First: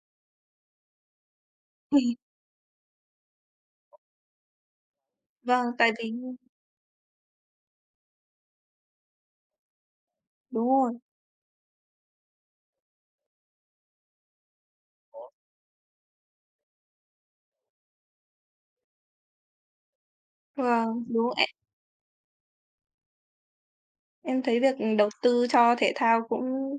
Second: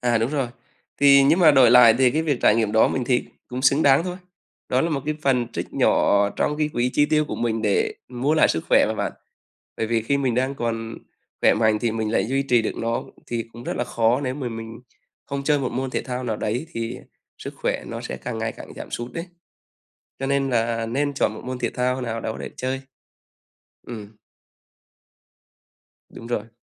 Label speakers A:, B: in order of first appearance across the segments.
A: À, đúng rồi. Thì nhưng mà đổi lại thì
B: Ừm.
A: cái việc trải nghiệm đó mình thấy cũng xứng đáng thôi, đó là một cái phần
B: Vâng,
A: trích
B: tại vì
A: nhỏ trong cái quỹ chi tiêu của mình để mua lại sức khỏe mà bạn, bởi vì khi mình đang
B: Đúng
A: còn
B: rồi.
A: khỏe mạnh thì mình lại duy trì được nó. Thì cũng rất là khó nếu mà mình không chơi một môn thể thao nào đấy thì sức khỏe nó sẽ càng ngày càng giảm sút đấy. Cho nên là
B: Vâng,
A: nên
B: đúng
A: chọn một
B: đấy.
A: môn thể thao nào đó để chơi. Ừm.
B: Em thấy việc đầu tư cho thể thao
A: Đúng rồi.
B: cũng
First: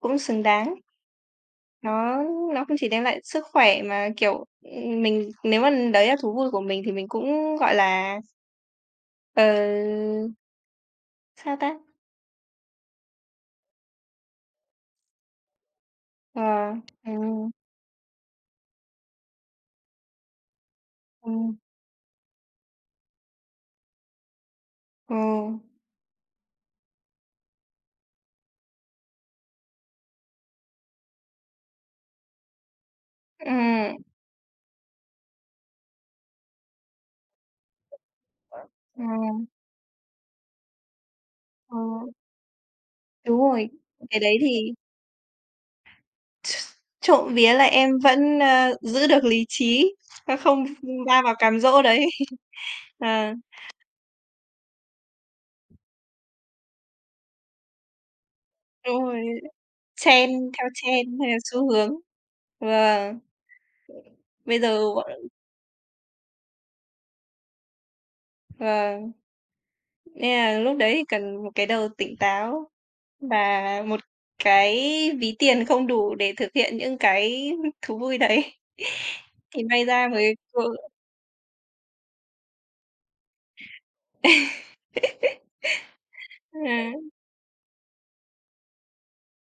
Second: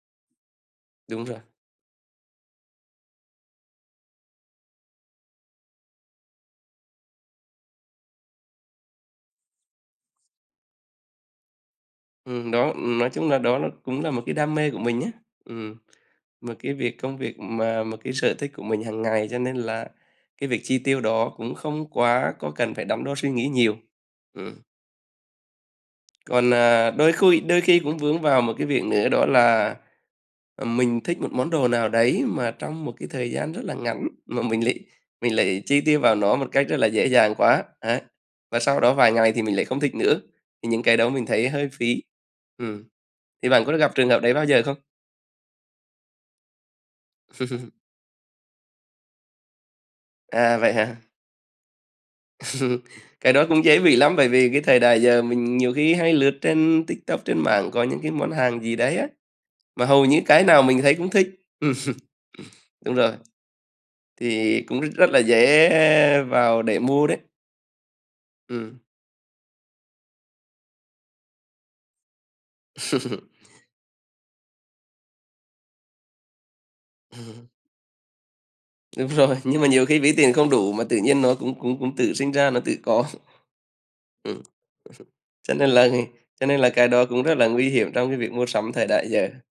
B: cũng xứng đáng.
A: Đúng rồi.
B: Nó nó không chỉ đem lại sức khỏe mà, kiểu, ừm, mình nếu mà đấy là thú vui của mình thì mình cũng, gọi là Ờ. Sao ta?
A: Ừm, đó, nói chung là, đó là cũng là một cái đam mê của mình á, ừm, mà
B: Ờ,
A: cái việc công việc
B: ừm.
A: mà một cái sở thích của mình hàng ngày cho nên là cái việc chi tiêu đó cũng
B: Ừm.
A: không quá có cần phải đắn đo suy nghĩ nhiều. Ừm.
B: Ừ.
A: Còn, à, đôi khuy đôi khi cũng vướng vào một cái việc nữa đó là, ờ, mình thích một món đồ nào đấy mà trong một cái thời gian rất là
B: Ừm.
A: ngắn mà mình lại mình lại chi tiêu vào nó một cách rất là dễ dàng quá, ấy, và sau đó
B: Ừ.
A: vài ngày thì mình lại không thích nữa, thì những cái đó mình thấy hơi
B: Ờ.
A: phí. Ừm,
B: Đúng
A: thì bạn
B: rồi,
A: có gặp trường
B: cái
A: hợp đấy
B: đấy
A: bao giờ
B: thì
A: không?
B: Trộm vía là em vẫn, ơ, giữ được lý trí, nó
A: À,
B: không,
A: vậy hả?
B: ưm, va vào cám dỗ đấy.
A: Cái
B: Ờ.
A: đó cũng dễ bị lắm bởi vì cái thời đại giờ mình nhiều khi hay lướt trên TikTok, trên mạng có những cái món hàng gì đấy
B: Đúng
A: á,
B: rồi,
A: mà hầu như
B: xem
A: cái nào
B: theo
A: mình thấy cũng
B: trend
A: thích.
B: hay là xu
A: Ừm,
B: hướng.
A: đúng rồi.
B: Vâng. Bây
A: Thì cũng
B: giờ,
A: r rất
B: bọn
A: là dễ vào để mua đấy. Ừm.
B: Vâng. Nên là lúc đấy thì cần một cái đầu tỉnh táo và một cái ví tiền không đủ để thực hiện những
A: Ừm.
B: cái thú vui đấy.
A: Đúng rồi, nhưng
B: Thì
A: mà nhiều
B: may
A: khi
B: ra
A: ví tiền
B: mới
A: không đủ mà
B: [unintelligible]
A: tự nhiên nó cũng cũng cũng tự sinh ra, nó tự có. Ừm, cho nên là cho nên là cái đó
B: Ờ.
A: cũng rất là nguy hiểm trong cái việc mua sắm thời đại giờ.